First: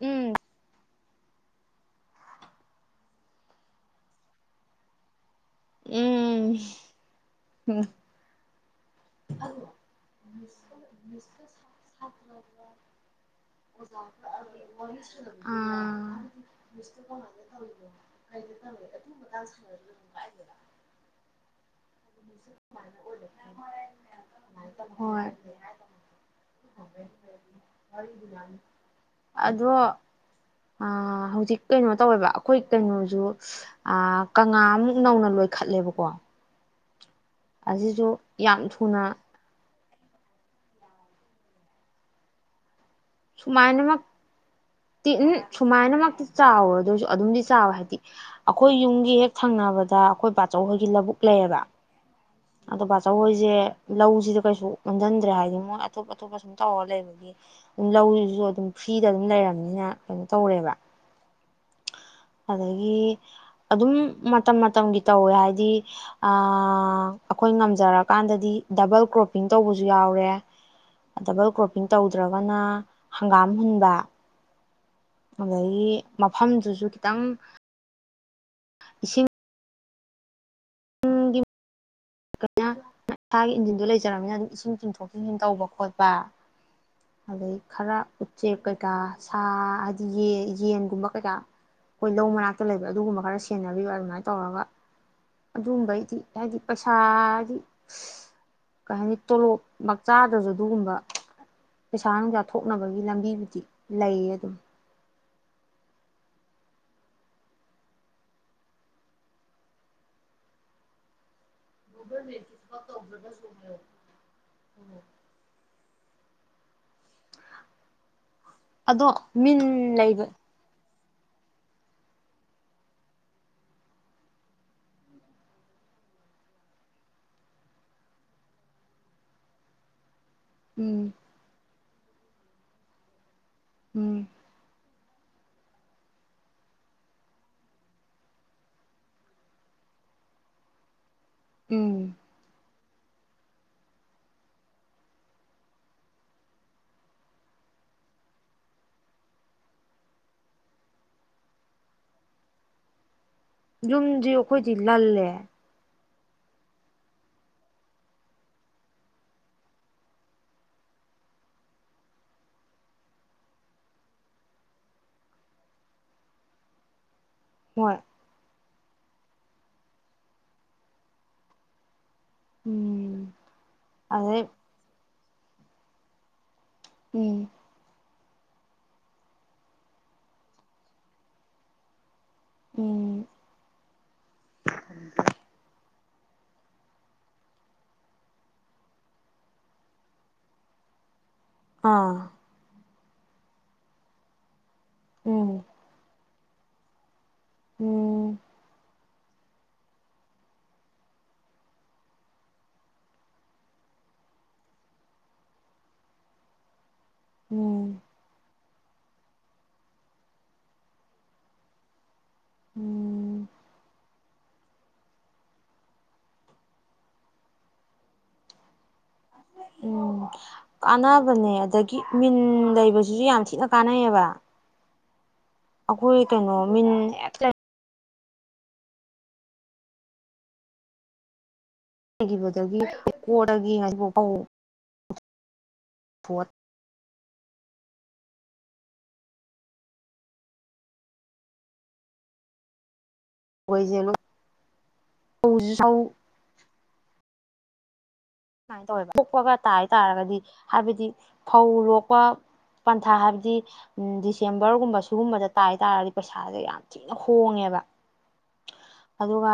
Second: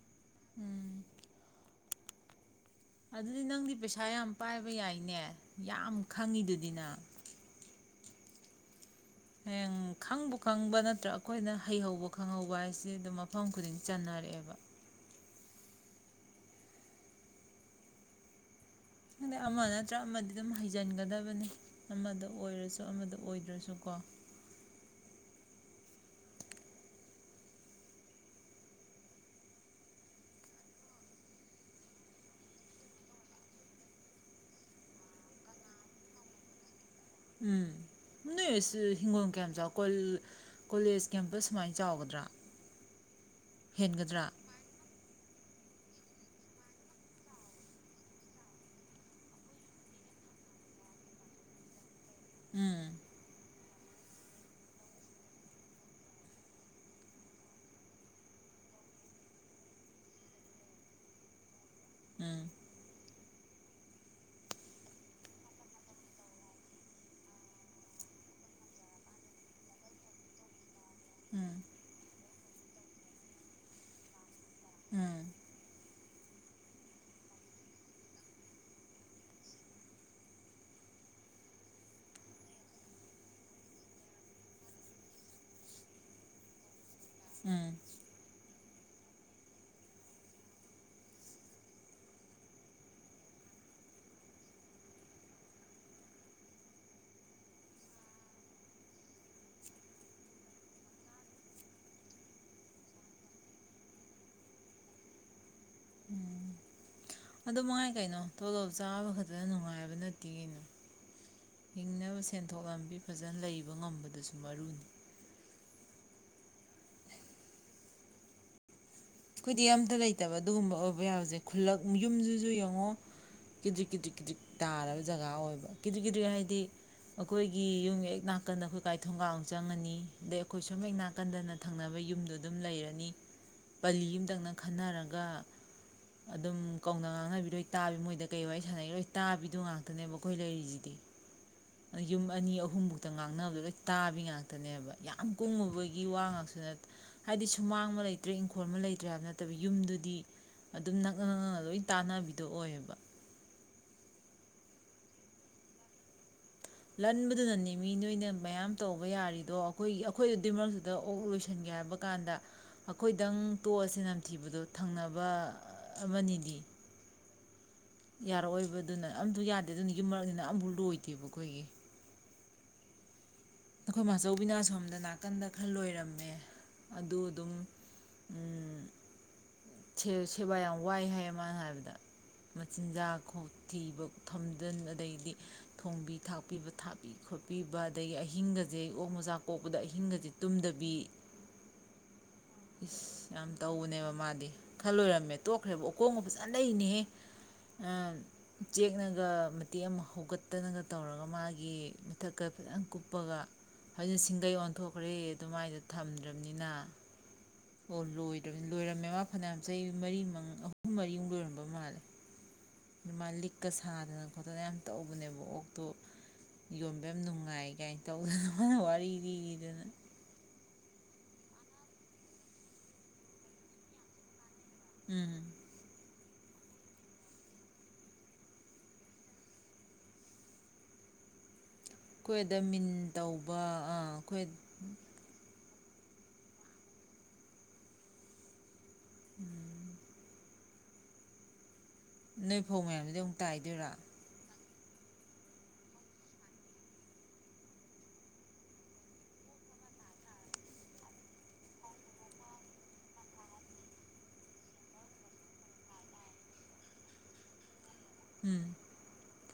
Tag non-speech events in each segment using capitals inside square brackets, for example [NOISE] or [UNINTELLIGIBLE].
ꯎꯝ ꯎꯝ ꯑꯗꯨꯗꯤ ꯅꯪꯗꯤ ꯄꯩꯁꯥ ꯌꯥꯝ ꯄꯥꯏꯕ ꯌꯥꯏꯅꯦ ꯌꯥꯝ ꯎꯝ ꯈꯪꯉꯤꯗꯨꯗꯤꯅ ꯍꯌꯦꯡ ꯈꯪꯕꯨ ꯈꯪꯕ ꯅꯠꯇ꯭ꯔꯒ ꯑꯩꯈꯣꯏꯅ ꯍꯩꯍꯧꯕ ꯈꯪꯍꯧꯕ ꯍꯥꯏꯁꯤ ꯑꯗꯨꯝ ꯃꯐꯝ ꯈꯨꯗꯤꯡ ꯆꯟꯅꯔꯛꯑꯦꯕ ꯑ ꯈꯪꯗꯦ ꯑꯃ ꯅꯠꯇ꯭ꯔ ꯑꯃꯗꯤ ꯑꯗꯨꯝ ꯍꯩꯖꯤꯟꯒꯗꯕꯅꯤ ꯑꯃꯗ ꯑꯣꯏꯔꯁꯨ ꯑꯃꯗ ꯑꯣꯏꯗ꯭ꯔꯁꯨꯀꯣ ꯍꯣꯏ ꯑꯗꯣ ꯑ ꯍꯧꯖꯤꯛ ꯀꯩꯅꯣ ꯇꯧꯋꯦꯕ ꯑꯩꯈꯣꯏ ꯀꯩꯅꯣꯁꯨ ꯀꯪꯂꯥꯃꯨꯛ ꯅꯧꯅ ꯂꯣꯏꯈꯠꯂꯦꯕꯀꯣ ꯎꯝ ꯑꯁꯤꯁꯨ ꯅꯣꯢ ꯌꯥꯝ ꯊꯨꯅ ꯍꯤꯡꯒꯣꯟ ꯀꯌꯥꯝ ꯆꯥꯎ ꯀꯣ ꯀꯣꯂꯦꯖ ꯀꯦꯝꯄꯁ ꯁꯨꯃꯥꯏꯅ ꯆꯥꯎꯒꯗ꯭ꯔꯥ ꯁꯨꯃꯥꯏꯅ ꯃꯛ ꯍꯦꯟꯒꯗ꯭ꯔꯥ ꯇꯤ ꯍ ꯁꯨꯃꯥꯏꯅꯃꯛꯇꯤ ꯆꯥꯎꯔꯣꯏꯔꯁꯨ ꯑꯗꯨꯝꯗꯤ ꯆꯥꯎꯋꯦ ꯍꯥꯏꯗꯤ ꯑꯩꯈꯣꯏ ꯌꯨꯝꯒꯤ ꯍꯦꯛ ꯊꯪꯅꯕꯗ ꯑꯩꯈꯣꯏ ꯄꯕꯥꯆꯧꯈꯣꯏꯒꯤ ꯂꯧꯕꯨꯛ ꯂꯩꯌꯦꯕ ꯎꯝ ꯑꯗꯣ ꯕꯥꯆꯧꯍꯣꯏꯁꯦ ꯂꯧꯁꯤꯗ ꯀꯩꯁꯨ ꯑꯣꯟꯁꯤꯟꯗ꯭ꯔꯦ ꯍꯥꯏꯗꯤ ꯃꯣꯏ ꯑꯇꯣꯞ ꯑꯇꯣꯞꯄ ꯁꯨꯝ ꯇꯧꯔ ꯂꯩꯕꯒꯤ ꯑꯗꯨꯝ ꯂꯧꯁꯤꯁꯨ ꯑꯗꯨꯝ ꯐ꯭ꯔꯤꯗ ꯑꯗꯨꯝ ꯂꯩꯔꯕꯝꯅꯤꯅ ꯀꯩꯅꯣ ꯇꯧꯔꯦꯕ ꯎꯝ ꯑꯗꯒꯤ ꯑꯗꯨꯝ ꯃꯇꯝ ꯃꯇꯝꯒꯤ ꯇꯧꯋꯦ ꯍꯥꯏꯗꯤ ꯑ ꯑꯩꯈꯣꯏ ꯉꯝꯖꯔꯀꯥꯟꯗꯗꯤ ꯗꯕꯜ ꯀ꯭ꯔꯣꯞꯄꯤꯡ ꯇꯧꯕꯁꯨ ꯌꯥꯎꯔꯦ ꯗꯕꯜ ꯎꯝ ꯀ꯭ꯔꯣꯞꯄꯤꯡ ꯇꯧꯗ꯭ꯔꯒꯅ ꯍꯪꯒꯥꯝ ꯍꯨꯟꯕ ꯎꯝ ꯑꯗꯒꯤ ꯃꯐꯝꯗꯨꯁꯨ ꯈꯤꯇꯪ ꯏꯁꯤꯡ ꯁꯥꯒꯤ ꯏꯟꯖꯤꯟꯗꯨꯣ ꯂꯩꯖꯔꯕꯅꯤꯅ ꯑꯗꯨꯝ ꯏꯁꯤꯡ ꯆꯤꯡꯊꯣꯛ ꯆꯤꯡꯁꯤꯟ ꯇꯧꯕ ꯈꯣꯠꯄ ꯑꯗꯩ ꯎꯝ ꯈꯔ ꯎꯆꯦꯛ ꯀꯩꯀꯥ ꯁꯥ ꯍꯥꯏꯗꯤ ꯌꯦꯟꯒꯨꯝꯕ ꯀꯩꯀꯥ ꯑꯩꯈꯣꯏ ꯂꯧ ꯃꯅꯥꯛꯇ ꯂꯩꯕ ꯑꯗꯨꯒꯨꯝꯕ ꯈꯔ ꯁꯦꯟꯅꯕꯤꯕ ꯑꯗꯨꯃꯥꯏꯅ ꯇꯧꯔꯒ ꯑꯗꯨꯒꯝꯕꯩꯗꯤ ꯍꯥꯏꯗꯤ ꯄꯩꯁꯥ ꯍꯥꯏꯗꯤ ꯀꯩ ꯍꯥꯏꯅꯤ ꯇꯣꯂꯣꯞꯃꯛ ꯆꯥꯥꯗ꯭ꯔꯁꯨ ꯑꯗꯨꯒꯨꯝꯕ ꯄꯩꯁꯥ ꯅꯨꯡꯁꯥ ꯊꯣꯛꯅꯕꯒꯤ ꯂꯝꯕꯤꯕꯨꯗꯤ ꯂꯩꯌꯦ ꯑꯗꯨꯝ ꯎꯝ ꯑꯗꯨ ꯃꯅꯨꯡꯉꯥꯏ ꯀꯩꯅꯣ ꯇꯣꯂꯣꯞ ꯆꯥꯕ ꯈꯛꯇꯗ ꯅꯨꯡꯉꯥꯏꯕ ꯅꯠꯇꯦ ꯀꯩꯅꯣ ꯍꯤꯡꯅꯕ ꯁꯦꯟꯊꯣꯛ ꯂꯝꯕꯤ ꯐꯖꯅ ꯂꯩꯕ ꯉꯝꯕꯗꯁꯨ ꯃꯔꯨꯅꯤ ꯑꯗꯣ ꯃꯤꯟ ꯂꯩꯕ ꯊ ꯌꯥꯕꯁꯦ ꯈꯨꯜꯂꯛ ꯌꯨꯝꯁꯤꯁꯨ ꯌꯦꯡꯉꯣ ꯀꯤꯗ꯭ꯔꯤꯛ ꯀꯤꯗ꯭ꯔꯤꯛ ꯀꯤꯗ꯭ꯔꯤꯛ ꯇꯥꯔꯕ ꯖꯒꯥ ꯑꯣꯏꯕ ꯀꯤꯗ꯭ꯔꯤꯛ ꯀꯤꯗ꯭ꯔꯤꯛ ꯍꯥꯏꯗꯤ ꯑꯩꯈꯣꯏꯒꯤ ꯌꯨꯝ ꯍꯦꯛ ꯅꯥꯀꯟꯗ ꯑꯩꯈꯣꯏ ꯀꯀꯥꯏ ꯊꯣꯡꯒ ꯆꯪꯉꯅꯤ ꯗꯩ ꯑꯩꯈꯣꯏ ꯁꯨꯝ ꯍꯦꯛ ꯎꯝ ꯅꯥꯀꯟꯗ ꯊꯪꯅꯕ ꯌꯨꯝꯗꯣ ꯑꯗꯨꯝ ꯂꯩꯔꯅꯤ ꯄꯂꯤ ꯎꯝ ꯑꯃꯝꯇꯪꯅ ꯈꯟꯅꯔꯒꯦ ꯒ ꯑꯗꯨꯝ ꯀꯧꯅ ꯉꯥꯡꯅꯕꯤꯔꯣꯏ ꯇꯥꯕꯤ ꯃꯣꯏꯗ ꯀꯩ ꯋꯥꯔꯤ ꯁꯥꯟꯅꯔꯤ ꯂꯣꯏ ꯇꯥꯕꯤꯗꯨ ꯉꯥꯛꯇꯅꯦꯕ ꯑꯩꯈꯣꯏ ꯂꯩꯔꯤꯁꯤꯗꯤ ꯎꯝ ꯌꯨꯝ ꯑꯅꯤ ꯑꯍꯨꯝꯃꯨꯛꯇ ꯉꯥꯡꯅꯕꯗꯣ ꯂꯣꯏ ꯇꯥꯕꯤ ꯉꯥꯛꯇꯅꯦꯕ ꯌꯥꯝ ꯀꯨꯡꯉꯨꯕꯒꯤ ꯋꯥ ꯉꯥꯛꯁꯨ ꯅꯠꯇ ꯍꯥꯏꯗꯤ ꯁꯨꯃꯥꯡ ꯑꯃ ꯂꯩꯇ꯭ꯔꯦ ꯏꯪꯈꯣꯜ ꯑꯃ ꯂꯩꯇ꯭ꯔꯦ ꯍꯥꯏꯕ ꯅꯠꯇꯕ ꯌꯨꯝꯗꯨꯗꯤ ꯑꯗꯨꯝ ꯅꯛꯅ ꯅꯛꯅꯅ ꯂꯣꯏ ꯇꯥꯟꯅꯕꯤꯗꯣ ꯑꯣꯏꯌꯦꯕ ꯌꯨꯝꯗꯤ ꯑꯩꯈꯣꯏꯗꯤ ꯂꯜꯂꯦ ꯂꯟꯕꯗꯨꯅꯅꯦ ꯃꯤ ꯅꯣꯏꯅ ꯃꯌꯥꯝ ꯇꯧꯕ ꯌꯥꯔꯤꯗꯣ ꯑꯩꯈꯣꯏꯒꯤ ꯑꯩꯈꯣꯏ ꯑꯗꯨꯗꯤꯃꯛꯇꯨꯗ ꯑꯣꯛ ꯂꯣꯏꯁꯤꯟꯒꯦ ꯍꯥꯏꯕ ꯀꯥꯟꯗ ꯑꯩꯈꯣꯏꯗꯪ ꯇꯣꯛꯑꯁꯦ ꯅꯝꯊꯤꯕꯗꯣ ꯊꯪꯅꯕ ꯑꯃꯅꯤꯗꯤ ꯍꯣꯏ ꯌꯥꯔꯛꯑꯣꯏꯕ ꯑꯗꯨꯅ ꯑꯝꯇ ꯌꯥꯗꯦ ꯑꯗꯨꯅꯤꯒꯤ ꯃꯔꯛꯅꯤꯅ ꯑꯝꯐꯥꯎ ꯂꯣꯏꯗꯦꯕ ꯑꯩꯈꯣꯏꯒꯤ ꯎꯝ ꯑꯈꯣꯏ ꯑꯗꯩ ꯃꯥꯆꯧꯕꯤꯕꯤꯅꯥ ꯁꯣꯝꯗ ꯅꯥ ꯅꯥꯀꯟꯗ ꯈꯜ ꯂꯣꯏꯔꯝꯃꯦ ꯑꯗꯨ ꯎꯝ ꯑꯗꯨꯝ ꯎꯝ ꯁꯦꯕꯥ ꯌꯥꯝ ꯋꯥꯏ ꯍꯥꯏꯌꯦ ꯃꯥꯅ ꯍꯥꯏꯕꯗ ꯃꯆꯤꯟꯖꯥꯛ ꯎꯝ ꯊꯤꯕ ꯊꯝꯖꯤꯟ ꯑꯗꯩꯗꯤ ꯊꯣꯡꯕꯤ ꯊꯥꯛꯄꯤꯕ ꯊꯥꯛꯄꯤ ꯈꯣꯠꯄꯤꯕ ꯑꯗꯒꯤ ꯑꯍꯤꯡꯒꯁꯦ ꯑꯣꯛ ꯃꯆꯥ ꯀꯣꯛꯄꯗ ꯑꯍꯤꯡꯒꯁꯦ ꯇꯨꯝꯗꯕꯤ ꯑꯥ ꯏꯁ ꯌꯥꯝ ꯇꯧꯕꯅꯦꯕ ꯃꯥꯗꯤ ꯈꯜꯂꯣꯏꯔꯝꯃꯦ ꯎꯝ ꯇꯣꯛꯈ꯭ꯔꯦꯕ ꯎꯀꯣꯟꯒ ꯐꯖꯅ ꯀꯗꯩꯅꯦ ꯑ ꯎꯝ ꯆꯦꯛꯅ ꯑꯗꯨꯒ ꯃꯇꯦꯛ ꯑꯃ ꯍꯧꯒꯠꯇꯅꯒ ꯇꯧꯔꯒ ꯃꯥꯒꯤ ꯃꯊꯛꯀ ꯐꯖꯅ ꯀꯨꯞꯄꯒ ꯑꯗꯨꯅ ꯁꯤꯡꯒꯩ ꯑꯣꯟꯊꯣꯛꯈ꯭ꯔꯦ ꯑꯗꯨꯃꯥꯏꯅ ꯊꯝꯗ꯭ꯔꯕꯅꯤꯅ ꯑꯣ ꯎꯝ ꯂꯣꯏꯗ꯭ꯔꯕꯅꯤ ꯂꯣꯏꯔꯝꯃꯦ ꯃꯥ ꯐꯅꯌꯥꯝ ꯆꯍꯤ ꯃꯔꯤ ꯃ ꯑꯍꯨꯝ ꯃꯔꯤꯃꯨꯛ ꯂꯣꯏꯔꯝꯕ ꯃꯥꯜꯂꯦ ꯃꯥ ꯎꯝ ꯂꯤꯛꯀ ꯁꯥꯗꯅ ꯈꯣꯠꯇꯅ ꯌꯥꯝ ꯇꯧꯕꯅꯦꯕ ꯑꯣꯛꯇꯣ ꯌꯣꯟꯕ ꯌꯥꯝ ꯅꯨꯡꯉꯥꯏ ꯀꯥꯏꯅ ꯇꯧꯗꯅ ꯃꯥꯅ ꯋꯥꯔꯤ ꯂꯤꯔꯤꯗꯅ ꯎꯝ ꯀꯥꯟꯅꯕꯅꯦ ꯑꯗꯒꯤ ꯃꯤꯟ ꯂꯩꯕꯁꯤꯁꯨ ꯌꯥꯝ ꯊꯤꯅ ꯀꯥꯟꯅꯩꯌꯦꯕ ꯎꯝ ꯑꯩꯈꯣꯏ ꯀꯩꯅꯣ ꯃꯤꯟ ꯑꯩꯈꯣꯏ ꯗ ꯂꯩꯈꯤꯕꯗꯒꯤ ꯃꯤꯟ ꯇꯧꯕ ꯀꯣꯛꯗꯒꯤ ꯉꯁꯤꯐꯥꯎ ꯑꯩꯈꯣꯏ ꯐꯣꯠ ꯎꯝ ꯅꯣꯏ ꯐꯧ ꯃꯌꯥꯝꯁꯤꯗꯤ ꯇꯥꯏꯗꯨꯔꯥ ꯐꯧꯖꯤ ꯁꯧ ꯁꯨꯃꯥꯏꯅ ꯇꯧꯋꯦꯕ ꯄꯣꯛꯄꯒ ꯇꯥꯏ ꯇꯥꯔꯒꯗꯤ ꯍꯥꯏꯕꯗꯤ ꯐꯧ ꯂꯣꯛꯄ ꯄꯟꯊꯥ ꯍꯥꯏꯕꯗꯤ ꯗꯤꯁꯦꯝꯕꯔꯒꯨꯝꯕ ꯁꯤꯒꯨꯝꯕꯗ ꯇꯥꯏ ꯇꯥꯔꯒꯗꯤ ꯄꯩꯁꯥꯁꯦ ꯌꯥꯝ ꯊꯤꯅ ꯍꯣꯡꯉꯦꯕ ꯎꯝ ꯑꯗꯨꯒ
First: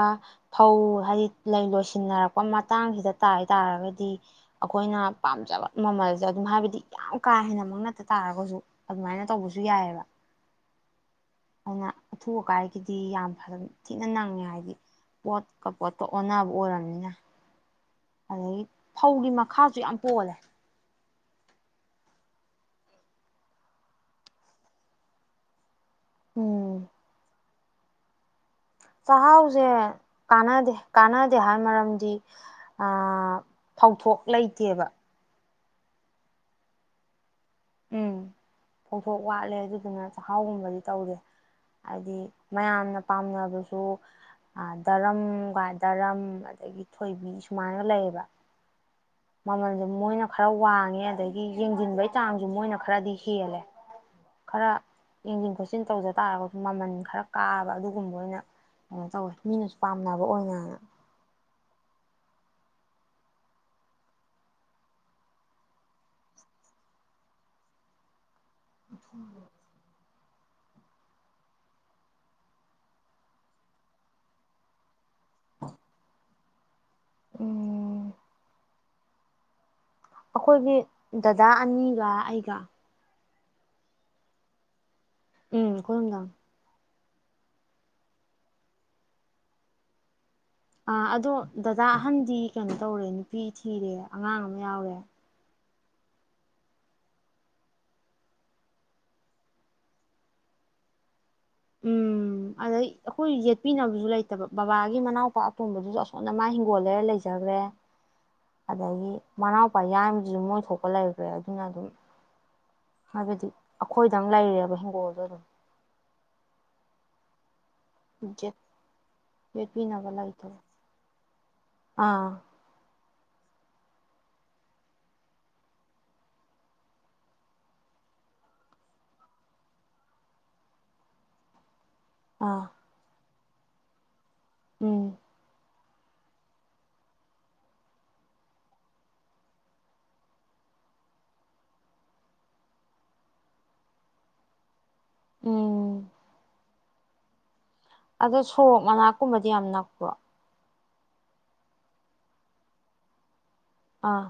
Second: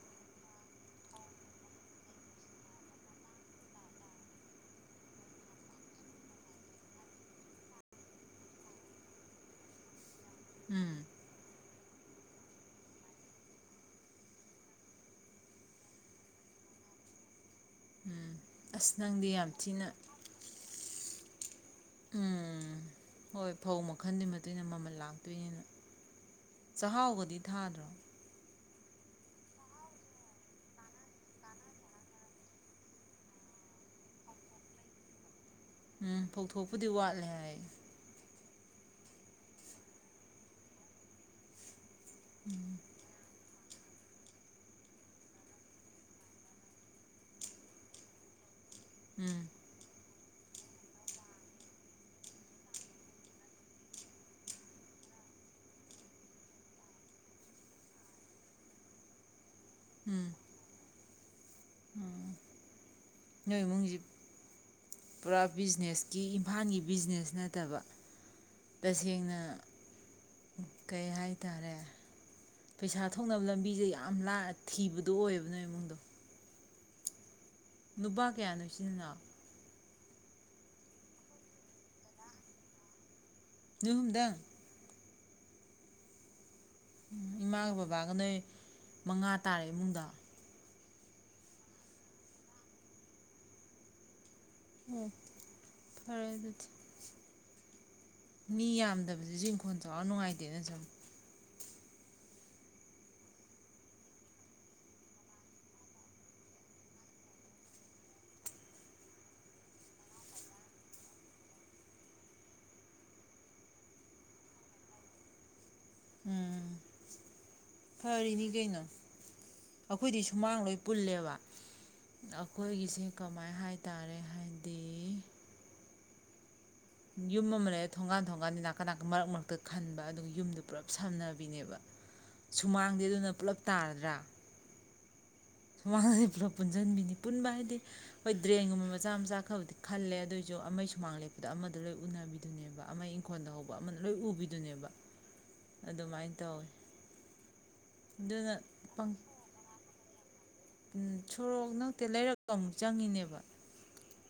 ꯐꯧ ꯍꯥꯏꯗꯤ ꯂꯩ ꯂꯣꯏꯁꯤꯟꯅꯔꯛꯄ ꯃꯇꯥꯡꯁꯤꯗ ꯇꯥꯏ ꯇꯥꯔꯒꯗꯤ ꯑꯩꯈꯣꯏꯅ ꯄꯥꯝꯖꯕ ꯃꯃꯜꯁꯦ ꯑꯗꯨꯝ ꯍꯥꯏꯕꯗꯤ ꯌꯥꯝ ꯀꯥ ꯍꯦꯟꯅꯃꯛ ꯅꯠꯇ ꯇꯥꯔꯒꯁꯨ ꯑꯗꯨꯃꯥꯏꯅ ꯇꯧꯕꯁꯨ ꯌꯥꯏꯑꯦꯕ ꯎꯝ ꯑꯗꯨꯅ ꯑꯊꯨ ꯑꯀꯥꯏꯒꯤꯗꯤ ꯌꯥꯝ ꯐꯖꯅ ꯊꯤꯅ ꯅꯪꯉꯦ ꯍꯥꯏꯗꯤ ꯄꯣꯠꯀ ꯄꯣꯠꯀ ꯑꯣꯟꯅꯕ ꯑꯣꯏꯔꯕꯅꯤꯅ ꯑꯗꯗꯒꯤ ꯑꯁ ꯅꯪꯗꯤ ꯐꯧꯒꯤ ꯃꯈꯥꯁꯨ ꯊꯤꯅ ꯌꯥꯝ ꯄꯣꯜꯂꯦ ꯎꯝ ꯍꯣꯏ ꯐꯧ ꯃꯈꯜꯗꯨꯒꯤ ꯃꯇꯨꯡ ꯏꯟꯅ ꯃꯃꯜ ꯂꯥꯛꯇꯣꯏꯅꯤꯅꯦ ꯎꯝ ꯆꯍꯥꯎꯒꯗꯤ ꯊꯗꯔꯣ ꯆꯥꯛꯍꯥꯎꯁꯦ ꯀꯥꯟꯅꯗꯦ ꯀꯥꯟꯅꯗꯦ ꯍꯥꯏ ꯃꯔꯝꯗꯤ ꯐꯧꯊꯣꯛ ꯂꯩꯇꯦꯕ ꯎꯝ ꯐꯧꯊꯣꯛꯄꯨꯗꯤ ꯋꯥꯠꯂꯦ ꯍꯥꯏ ꯎꯝ ꯐꯧꯊꯣꯛ ꯋꯥꯠꯂꯦ ꯑꯗꯨꯗꯨꯅ ꯆꯥꯛꯍꯥꯎꯒꯨꯝꯕꯗꯤ ꯇꯧꯔꯦ ꯍꯥꯏꯗꯤ ꯃꯌꯥꯝꯅ ꯄꯥꯝꯅꯕꯁꯨ ꯑꯗꯨ ꯗꯔꯝꯒ ꯗꯔꯝ ꯑꯗꯒꯤ ꯊꯣꯏꯕꯤ ꯁꯨꯃꯥꯏꯅꯒ ꯂꯩꯌꯦꯕ ꯎꯝ ꯃꯃꯜꯖꯦ ꯃꯣꯏꯅ ꯈꯔ ꯋꯥꯡꯉꯦ ꯑꯗꯒꯤ ꯌꯦꯡꯁꯤꯟꯕꯒꯤ ꯆꯥꯡ ꯑꯗꯨ ꯃꯣꯏꯅ ꯈꯔꯗꯤ ꯍꯦꯜꯂꯦ ꯈꯔ ꯌꯦꯡꯁꯤꯟ ꯈꯣꯠꯆꯤꯟ ꯇꯧꯖ ꯇꯥꯔꯒꯁꯨ ꯃꯃꯟ ꯈꯔ ꯀꯥꯕ ꯑꯗꯨꯒꯨꯝꯕ ꯑꯣꯏꯅ ꯀꯩꯅꯣ ꯇꯧꯋꯦ ꯃꯤꯅꯁꯨ ꯄꯥꯝꯅꯕ ꯎꯝ ꯑꯣꯏꯅ ꯅꯣꯏ ꯏꯃꯨꯡꯁꯤ ꯄꯨꯔꯥ ꯕꯤꯖꯤꯅꯦꯁꯀꯤ ꯏꯝꯐꯥꯜꯒꯤ ꯕꯤꯖꯤꯅꯦꯁ ꯅꯠꯇꯕ ꯇꯁꯦꯡꯅ ꯀꯩ ꯍꯥꯏꯇꯥꯔꯦ ꯄꯩꯁꯥ ꯊꯣꯛꯅꯕ ꯂꯝꯕꯤꯁꯦ ꯌꯥꯝ ꯊꯤꯕꯗ ꯑꯗꯨ ꯑꯣꯏꯌꯦꯕꯅꯣ ꯏꯃꯨꯡꯗꯣ ꯎꯝ ꯅꯨꯄꯥ ꯀꯌꯥꯅꯣ ꯁꯤꯖꯤꯟꯅ ꯑꯩꯈꯣꯏꯒꯤ ꯗꯗꯥ ꯑꯅꯤꯒ ꯑꯩꯒ ꯅ ꯍꯨꯝꯗꯪ ꯎꯝ ꯈꯨꯔꯨꯝꯗꯥꯝ ꯏꯃꯥꯒ ꯕꯕꯥꯒ ꯅꯣꯏ ꯃꯉꯥ ꯇꯥꯔꯦ ꯏꯃꯨꯡꯗ ꯑ ꯑꯗꯣ ꯗꯗꯥ ꯑꯍꯟꯗꯤ ꯀꯩꯅꯣ ꯇꯧꯔꯦ ꯅꯨꯄꯤ ꯊꯤꯔꯦ ꯑꯉꯥꯡ ꯑꯃ ꯌꯥꯎꯔꯦ ꯑꯣ ꯐꯔꯦ ꯑꯗꯨꯗꯤ ꯃꯤ ꯌꯥꯝꯗꯕꯁꯤꯁꯨ ꯏꯪꯈꯣꯜ ꯆꯥꯎꯔꯥꯛ ꯅꯨꯡꯉꯥꯏꯇꯦꯅ ꯁꯨꯝ ꯎꯝ ꯑꯗꯩ ꯑꯩꯈꯣꯏ ꯌꯦꯠꯄꯤꯅꯕꯁꯨ ꯂꯩꯇꯕ ꯕꯕꯥꯒꯤ ꯃꯅꯥꯎꯄꯥ ꯑꯄꯨꯝꯕꯗꯨꯁꯨ ꯑꯁꯣꯟꯗ ꯃꯥ ꯍꯤꯡꯒꯣꯜꯂꯔ ꯂꯩꯖꯈ꯭ꯔꯦ ꯑꯗꯒꯤ ꯃꯅꯥꯎꯄꯥ ꯌꯥꯕꯗꯨꯁꯨ ꯃꯣꯏ ꯊꯣꯛꯄ ꯂꯩꯈ꯭ꯔꯦ ꯑꯗꯨꯅ ꯑꯗꯨꯝ ꯍꯥꯏꯕꯗꯤ ꯑꯩꯈꯣꯏꯗ ꯑꯃ ꯂꯩꯔꯦꯕ ꯍꯤꯡꯒꯣꯜꯗꯣ ꯑꯗꯨꯝ ꯎꯝ ꯐꯔꯤꯅꯤ ꯀꯩꯅꯣ ꯌꯦꯠꯄꯤꯅꯕ ꯑꯩꯈꯣꯏꯗꯤ ꯂꯩꯇꯕ ꯁꯨꯃꯥꯡ ꯂꯣꯏ ꯄꯨꯜꯂꯦꯕ ꯑꯥ ꯑꯩꯈꯣꯏꯒꯤꯁꯦ ꯀꯃꯥꯏ ꯍꯥꯏꯇꯥꯔꯦ ꯍꯥꯏꯗꯤ ꯌꯨꯝ ꯑꯃ ꯂꯩ ꯊꯣꯡꯒꯥꯟ ꯊꯣꯡꯒꯥꯟꯗꯤ ꯅꯥꯀ ꯅꯥꯀꯟ ꯃꯔꯛ ꯃꯔꯛꯇ ꯈꯟꯕ ꯑꯗꯨꯒ ꯌꯨꯝꯗꯣ ꯄꯨꯂꯞ ꯁꯝꯅꯕꯤꯅꯦꯕ ꯑꯥ ꯁꯨꯃꯥꯡꯗꯦ ꯑꯗꯨꯅ ꯄꯨꯜꯂꯞ ꯇꯥꯔꯗ꯭ꯔꯥ ꯎꯝ ꯁꯨꯃꯥꯡ ꯂꯦꯞꯄꯂ ꯄꯨꯟꯁꯤꯟꯕꯤꯅꯤ ꯄꯨꯟꯕ ꯍꯥꯏꯗꯤ ꯍꯣꯏ ꯗ꯭ꯔꯦꯟꯒꯨꯝꯕ ꯃꯆꯥ ꯃꯆꯥ ꯈꯕꯗꯤ ꯈꯜꯂꯦ ꯑꯗꯨꯑꯣꯏꯁꯨ ꯑꯃ ꯁꯨꯃꯥꯡ ꯂꯦꯞꯄꯗ ꯑꯃꯗ ꯂꯣꯏ ꯎꯅꯕꯤꯗꯨꯅꯦꯕ ꯑꯃ ꯏꯪꯈꯣꯜꯗ ꯍꯧꯕ ꯑꯃꯅ ꯂꯣꯏ ꯎꯕꯤꯗꯨꯅꯦꯕ ꯎꯝ ꯑꯗꯨꯃꯥꯏꯅ ꯇꯧꯋꯤ ꯑꯗꯣ ꯑꯗꯨꯅ ꯁꯣꯔꯣꯛ ꯃꯅꯥꯛꯀꯨꯝꯕꯗꯤ ꯌꯥꯝ ꯅꯛꯄꯣ ꯎ ꯁꯣꯔꯣꯛ ꯅꯛꯇꯦ ꯂꯩꯔꯛꯀ ꯑꯃꯨꯛ ꯆꯪꯉꯤꯅꯦꯕ ꯑꯥ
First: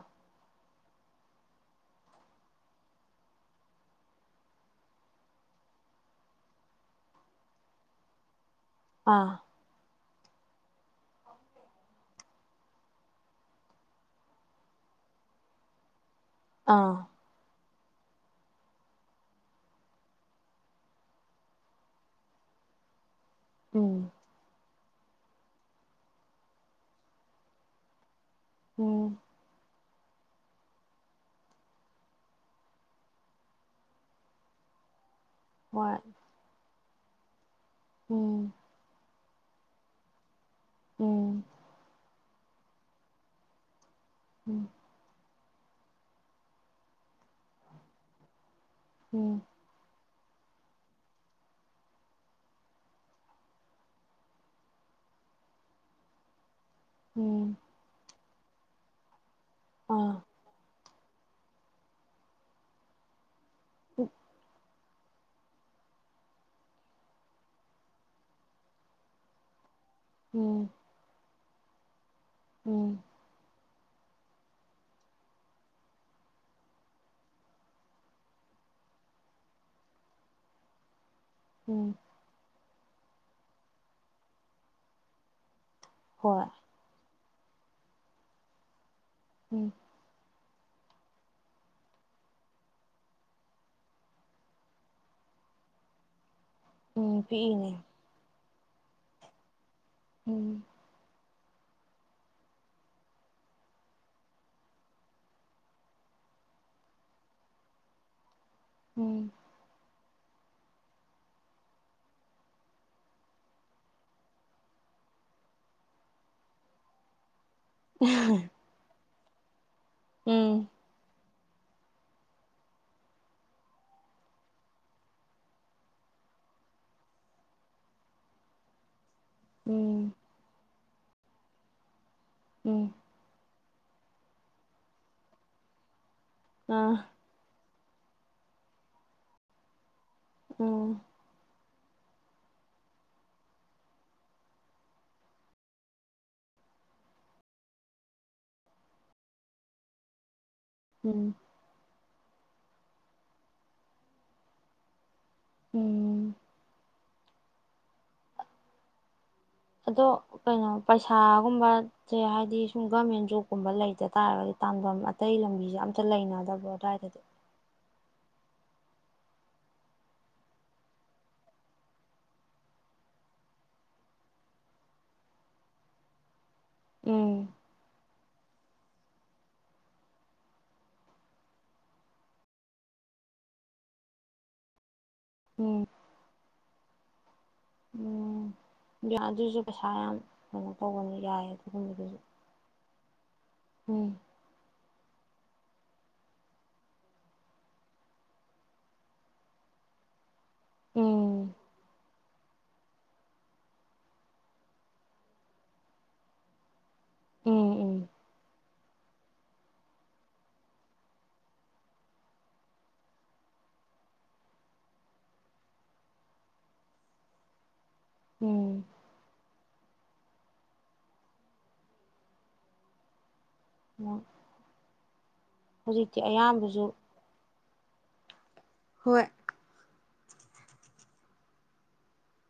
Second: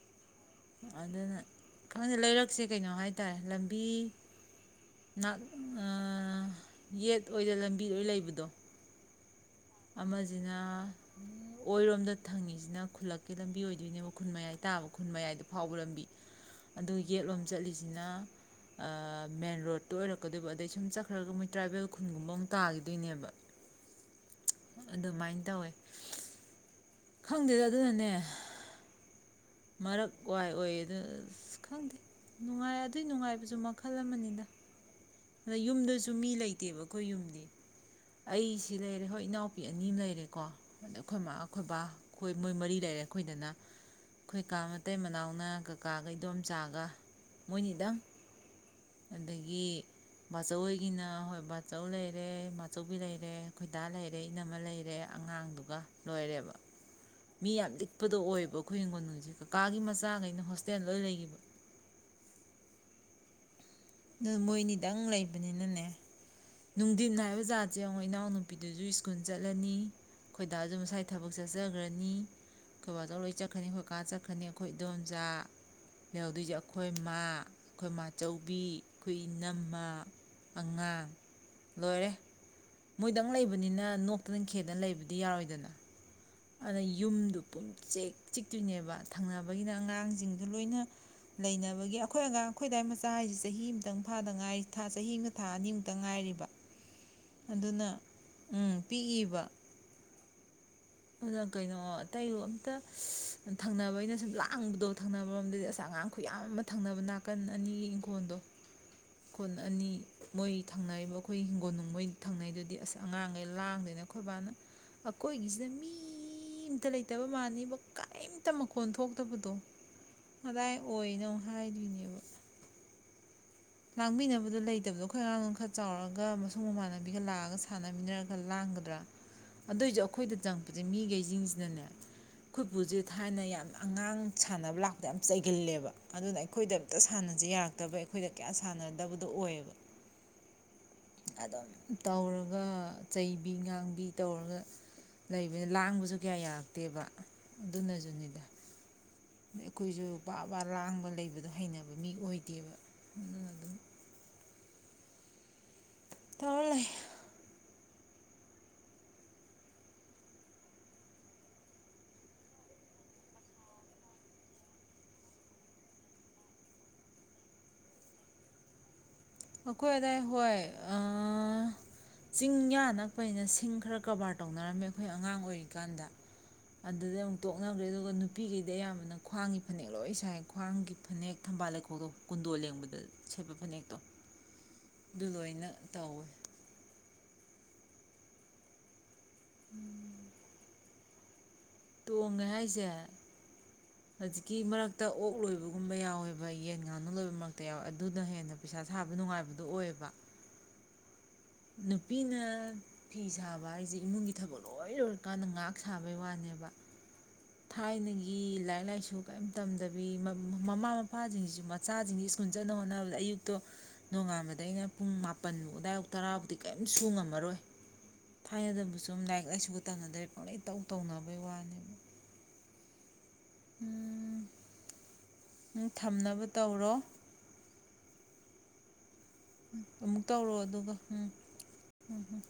ꯑꯗꯨꯅ ꯈꯪꯗꯦ ꯂꯩꯔꯛꯁꯦ ꯀꯩꯅꯣ ꯍꯥꯏꯇꯥꯔꯦ ꯂꯝꯕꯤ ꯌꯦꯠ ꯑꯣꯏꯗ ꯂꯝꯕꯤꯣꯏ ꯂꯩꯕꯗꯣ ꯑꯥ ꯑꯃꯁꯤꯅ ꯑꯣꯏꯔꯣꯝꯗ ꯊꯪꯉꯤꯁꯤꯅ ꯈꯨꯜꯂꯛꯀꯤ ꯂꯝꯕꯤ ꯑꯣꯏꯗꯣꯏꯅꯦꯕ ꯈꯨꯟ ꯃꯌꯥꯏ ꯇꯥꯕ ꯈꯨꯟ ꯃꯌꯥꯏꯗ ꯐꯥꯎꯕ ꯂꯝꯕꯤ ꯑꯥ ꯑꯗꯨ ꯌꯦꯠꯂꯣꯝ ꯆꯠꯂꯤꯁꯦ ꯁꯤꯅ ꯃꯦꯟ ꯔꯣꯗꯠꯇꯨ ꯑꯣꯏꯔꯛꯀꯗꯣꯏꯕ ꯑꯗꯩ ꯁꯨꯝ ꯆꯠꯈ꯭ꯔꯒ ꯃꯣꯏ ꯇ꯭ꯔꯥꯏꯕꯦꯜ ꯈꯨꯟꯒꯨꯝꯕ ꯑꯃꯨꯛ ꯇꯥꯈꯤꯗꯣꯏꯅꯦꯕ ꯎꯝ ꯑꯗꯨꯃꯥꯏꯅ ꯇꯧꯋꯦ ꯈꯪꯗꯦꯗ ꯑꯗꯨꯅꯅꯦ ꯎꯝ ꯃꯔꯛ ꯋꯥꯏ ꯑꯣꯏꯌꯦ ꯑꯗꯨꯗ ꯑꯁ ꯈꯪꯗꯦ ꯅꯨꯡꯉꯥꯏ ꯑꯗꯨꯏ ꯅꯨꯡꯉꯥꯏꯕꯁꯨ ꯃꯈꯜ ꯑꯃꯅꯤꯅ ꯑꯗ ꯍꯣꯏ ꯌꯨꯝꯗꯁꯨ ꯃꯤ ꯂꯩꯇꯦꯕꯣ ꯑꯩꯈꯣꯏ ꯌꯨꯝꯗꯤ ꯑꯩ ꯎꯝ ꯁꯤꯅꯦ ꯑꯩꯈꯣꯏ ꯏꯅꯥꯎꯄꯤ ꯑꯅꯤ ꯑꯃ ꯂꯩꯔꯦ ꯀꯣ ꯑꯗ ꯑꯩꯈꯣꯏ ꯃꯥ ꯎꯝ ꯑꯩꯈꯣꯏꯕꯥ ꯑꯩꯈꯣꯏ ꯃꯣꯏ ꯃꯔꯤ ꯂꯩꯔꯦ ꯑꯩꯈꯣꯏꯗꯅ ꯑꯩꯈꯣꯏ ꯀꯥ ꯎꯝ ꯃꯇꯩ ꯃꯅꯥꯎ ꯅ ꯀꯥꯀꯥ ꯒꯥ ꯏꯟꯗꯣꯝ ꯆꯥꯒ ꯃꯣꯏꯅꯤꯗꯪ ꯎꯝ ꯑꯗꯒꯤ ꯕꯥꯆꯧꯒꯤꯅ ꯍꯣꯏ ꯕꯥꯆꯧ ꯂꯩꯔꯦ ꯑꯆꯧꯕꯤ ꯂꯩꯔꯦ ꯈꯣꯏꯗꯥ ꯂꯩꯔꯦ ꯏꯅꯝꯃ ꯂꯩꯔꯦ ꯑꯉꯥꯡꯗꯨꯒ ꯂꯣꯏꯔꯦꯕ ꯃꯤ ꯎꯝ [UNINTELLIGIBLE] [INAUDIBLE] ꯇ ꯑꯣꯏꯕꯈꯣꯏ ꯍꯤꯡꯒꯣꯜꯣꯏꯁꯦ ꯀꯥꯒꯤ ꯑꯥ ꯃꯆꯥꯈꯩꯅ ꯍꯣꯁ ꯍꯇꯦꯜꯗ ꯂꯩꯈꯤꯕ ꯃꯣꯏꯅꯔ ꯈꯤꯇꯪ ꯂꯩꯕꯅꯤꯅꯅꯦ ꯅꯨꯡꯊꯤꯟ ꯍꯥꯏꯕ ꯖꯥꯠꯁꯦ ꯌꯦꯡꯉꯣ ꯏꯅꯥꯎꯅꯨꯄꯤꯗꯨꯁꯨ ꯁ꯭ꯀꯨꯜ ꯆꯠꯂꯅꯤ ꯑꯩꯈꯣꯏ ꯎꯝ ꯗꯥꯖꯨ ꯃꯁꯥꯏ ꯊꯝ ꯕꯨꯛꯁꯁ ꯁꯒꯔꯅꯤ ꯎꯝ ꯈꯧꯏꯕꯆꯧ [INAUDIBLE] [UNINTELLIGIBLE] ꯀꯥꯀꯥ ꯆꯠꯈꯔꯅꯤ ꯑꯩꯈꯣꯏ ꯏꯗꯣꯝꯆꯥ ꯂꯩꯍꯗꯣꯏꯁꯦ ꯑꯩꯈꯣꯏ ꯏꯃꯥ ꯑꯩꯈꯣꯏ ꯃꯥꯆꯧꯕꯤ ꯑꯩꯈꯣꯏ ꯏꯅꯝꯃ ꯑꯉꯥꯡ ꯎꯝ ꯂꯣꯏꯔꯦ ꯃꯣꯏꯗꯪ ꯂꯩꯕꯅꯤꯅ ꯅꯣꯛꯇꯅ ꯈꯦꯗꯅ ꯂꯩꯕꯗꯤ ꯌꯥꯔꯣꯏꯗꯅ ꯍꯣꯏ ꯑꯗꯣ ꯌꯨꯝꯗꯨ ꯄꯨꯝ ꯆꯤꯛ ꯆꯤꯛꯇꯣꯏꯅꯦꯕ ꯊꯪꯅꯕꯒꯤꯅ ꯎꯝ ꯑꯉꯥꯡꯁꯤꯡ ꯑꯗꯨ ꯂꯣꯏꯅ ꯂꯩꯅꯕꯒꯤ ꯑꯩꯈꯣꯏ ꯑꯉꯥꯡ ꯑꯩꯈꯣꯏꯗꯥꯏ ꯃꯆꯥ ꯍꯥꯏꯁꯤ ꯆꯍꯤ ꯑꯃꯥꯇꯪ ꯐꯥꯗ ꯉꯥꯏꯔꯤꯥ ꯆꯍꯤ ꯑꯃꯥ ꯊꯥ ꯑꯅꯤꯃꯨꯛꯇꯪ ꯉꯥꯏꯔꯤꯕ ꯎꯝ ꯄꯤꯛꯏꯅꯦ ꯑꯗꯨꯅ ꯎꯝ ꯄꯤꯛꯏꯕ ꯎꯝ ꯑꯗꯨꯅ ꯀꯩꯅꯣ ꯑꯇꯩ ꯑꯝꯇ ꯊꯪꯅꯕ ꯑꯩꯅ ꯁꯨꯝ ꯂꯥꯡꯕꯗꯣ ꯊꯪ ꯅꯕ [UNINTELLIGIBLE] ꯑꯆꯥ ꯑꯉꯥꯡ ꯈꯨꯌꯥꯝ ꯑꯃ ꯊꯪꯅꯕ ꯅꯥꯀꯟ ꯑꯅꯤꯒꯤ ꯏꯪꯈꯣꯜꯗꯣ ꯎꯝ ꯀꯟ ꯑꯅꯤ ꯃꯣꯏ ꯊꯪꯅꯔꯤꯕ ꯑꯩꯈꯣꯏ ꯍꯤꯡꯒꯣꯜꯅꯨꯡ ꯃꯣꯏ ꯊꯪꯅꯩꯗꯨꯗꯤ ꯑꯁ ꯑꯉꯥꯡꯈꯩ ꯂꯥꯡꯗꯣꯏꯅ ꯈꯈꯣꯏꯕꯥꯅ ꯑꯩꯈꯣꯏꯒꯤꯁꯤꯅ ꯃꯤ ꯑꯝꯇ ꯂꯩꯇꯕ ꯃꯥꯅꯤ ꯀꯔꯤꯝꯇ ꯃꯈꯣꯟ ꯊꯣꯛ ꯇꯕꯗ ꯎꯝ ꯑꯗꯥꯏ ꯑꯣꯏꯅꯣ ꯂꯥꯡꯃꯤꯟꯅꯕꯗꯣ ꯂꯩꯇꯕꯗꯣ ꯑꯩꯈꯣꯏ ꯑꯉꯥꯡ ꯈꯔ ꯆꯥꯎꯔꯒ ꯃꯁꯨꯡ ꯃꯃꯥꯟꯅꯕꯤꯒ ꯂꯥꯛꯑꯒ ꯁꯥꯟꯅꯃꯤꯟꯅꯔꯒ ꯂꯥꯡꯒꯗ꯭ꯔꯥ ꯑꯗꯨꯏꯁꯨ ꯎꯝ ꯑꯩꯈꯣꯏꯗ ꯆꯪ ꯑꯗꯩ ꯃꯤꯈꯩꯁꯤꯡꯁꯤꯅꯅꯦ ꯎꯝ ꯑꯩꯈꯣꯏꯠꯄꯨꯁꯦ ꯊꯥꯏꯅ ꯌꯥꯝ ꯑꯉꯥꯡ ꯁꯥꯟꯅꯕ ꯂꯥꯛꯇ ꯌꯥꯝ ꯆꯩꯒꯜꯂꯦꯕ ꯑꯗꯨꯅ ꯑꯩꯈꯣꯏꯗ ꯑ ꯑꯃꯝꯇ ꯁꯥꯟꯅꯁꯤ ꯌꯥꯔꯒꯦ ꯅꯠꯇꯕ ꯑꯩꯈꯣꯏꯗ ꯀꯌꯥ ꯁꯥꯟꯅꯗꯕꯗꯣ ꯑꯣꯏꯌꯦꯕ ꯎꯝ ꯑꯗꯨꯝ ꯇꯧꯔꯒ ꯆꯩꯕꯤ ꯉꯥꯡꯕꯤ ꯇꯧꯔꯒ ꯂꯩꯕꯅ ꯂꯥꯡꯕꯁꯨ ꯀꯌꯥ ꯌꯥꯔꯛꯇꯦꯕ ꯑꯗꯨꯅꯁꯨꯅꯤꯗ ꯑꯩꯈꯣꯏꯁꯨ ꯄꯥ ꯋꯥꯔꯥꯡꯕ ꯎꯝ ꯂꯩꯕꯗꯣ ꯍꯩꯅꯕ ꯐꯕ ꯃꯤ ꯑꯣꯏꯗꯦꯕ ꯑꯗꯨꯅ ꯑꯗꯨꯝ ꯎꯝ ꯇꯥ ꯂꯩ ꯑꯗꯣ ꯀꯩꯅꯣ ꯄꯩꯁꯥꯒꯨꯝꯕꯁꯦ ꯍꯥꯏꯗꯤ ꯁꯨꯝ ꯒꯔꯃꯦꯟ ꯖꯣꯕꯀꯨꯝꯕ ꯂꯩꯇ ꯇꯥꯔꯒꯗꯤ ꯇꯥꯟꯐꯝ ꯑꯇꯩ ꯂꯝꯕꯤꯁꯦ ꯑꯝꯇ ꯂꯩꯅꯗꯕꯣ ꯑꯗꯨꯋꯥꯏꯗꯗꯤ ꯑꯩꯈꯣꯏ ꯑꯗꯥꯏ ꯍꯣꯏ ꯆꯤꯡ ꯌꯥ ꯅꯛꯄꯅꯤꯅ ꯁꯤꯡ ꯈꯔ ꯀꯕꯥꯔ ꯇꯧꯅꯔꯝꯃꯦ ꯑꯩꯈꯣꯏ ꯑꯉꯥꯡ ꯑꯣꯏꯔꯤꯀꯥꯟꯗ ꯑꯗꯨꯗꯤ ꯑꯃꯨꯛ ꯎꯝ ꯇꯣꯛꯅꯕ꯭ꯔꯦ ꯑꯗꯨꯒ ꯅꯨ ꯅꯨꯄꯤꯈꯩꯗ ꯑꯌꯥꯝꯕꯅ ꯈ꯭ꯋꯥꯡꯒꯤ ꯐꯅꯦꯛ ꯂꯣꯏ ꯁꯥꯏ ꯈ꯭ꯋꯥꯡꯒꯤ ꯐꯅꯦꯛ ꯊꯝꯕꯥꯜ ꯂꯩꯈꯣꯛꯗꯣ ꯀꯨꯟꯗꯣꯜ ꯂꯦꯡꯕꯗ ꯁꯦꯠꯄ ꯐꯅꯦꯛꯇꯣ ꯑꯗꯨ ꯂꯣꯏꯅ ꯎꯝ ꯇꯧꯋꯤ ꯎꯝ ꯏꯟꯗꯤꯌꯥ ꯑꯗꯨꯁꯨ ꯄꯩꯁꯥ ꯌꯥꯝ ꯀꯩꯅꯣ ꯇꯧꯕꯒꯅꯤ ꯌꯥꯏ ꯑꯗꯨꯒꯨꯝꯕꯗꯨꯁꯨ ꯇꯣꯡꯉꯦ ꯍꯥꯏꯁꯦ ꯎꯝ ꯍꯧꯖꯤꯛꯀꯤ ꯃꯔꯔ ꯍꯛꯇ ꯑꯣꯛ ꯂꯣꯏꯕꯒꯨꯝꯕ ꯌꯥꯎꯋꯦꯕ ꯌꯦꯟ ꯉꯥꯅꯨ ꯂꯣꯏꯕ ꯃꯔꯛꯇ ꯌꯥꯎꯋꯦ ꯑꯗꯨꯅ ꯍꯦꯟꯅ ꯄꯩꯁꯥ ꯁꯥꯕ ꯅꯨꯡꯉꯥꯏꯕꯗꯨꯣ ꯑꯣꯏꯑꯕ ꯎꯝ ꯅꯨꯄꯤꯅ ꯐꯤ ꯁꯥꯕ ꯍꯥꯏꯁꯦ ꯏꯃꯨꯡꯒꯤ ꯊꯕꯛ ꯂꯣꯏ ꯂꯣꯏꯔꯀꯥꯟꯗ ꯉꯍꯥꯛ ꯁꯥꯕꯩ ꯋꯥꯅꯦꯕ ꯎꯝ ꯎꯝ ꯊꯥꯏꯅꯒꯤ ꯂꯥꯏ ꯂꯥꯏꯔꯤꯛ ꯂꯥꯏꯁꯨ ꯀꯔꯤꯝ ꯇꯝꯗꯕꯤ ꯃꯃꯥ ꯃꯄꯥꯁꯤꯡꯁꯤꯁꯨ ꯃꯆꯥꯁꯤꯡꯁꯤ ꯁ꯭ꯀꯨꯜ ꯆꯠꯅ ꯍꯣꯠꯅꯕꯗ ꯑꯌꯨꯛꯇꯣ ꯅꯣꯡꯉꯥꯟꯕꯗ ꯑꯩꯅ ꯄꯨꯡ ꯃꯥꯄꯟꯃꯨꯛ ꯑꯗꯥꯏ ꯇꯔꯥꯕꯨꯗꯤ ꯀꯔꯤꯝ ꯁ ꯉꯝꯃꯔꯣꯏ ꯎꯝ ꯐꯥꯏꯦꯗꯕꯨꯁꯨ ꯁ ꯂꯥꯏ ꯇꯅ ꯗꯥꯏꯔ ꯀꯩ ꯇꯧ ꯇꯧꯅꯕꯩ ꯋꯥꯅꯦꯕ ꯎꯝ ꯊꯝꯅꯕ ꯇꯧꯔꯣ ꯍꯣꯏ ꯑꯃꯨꯛ ꯇꯧꯔꯑꯣ ꯑꯗꯨꯒ ꯎꯝ ꯎꯝꯝ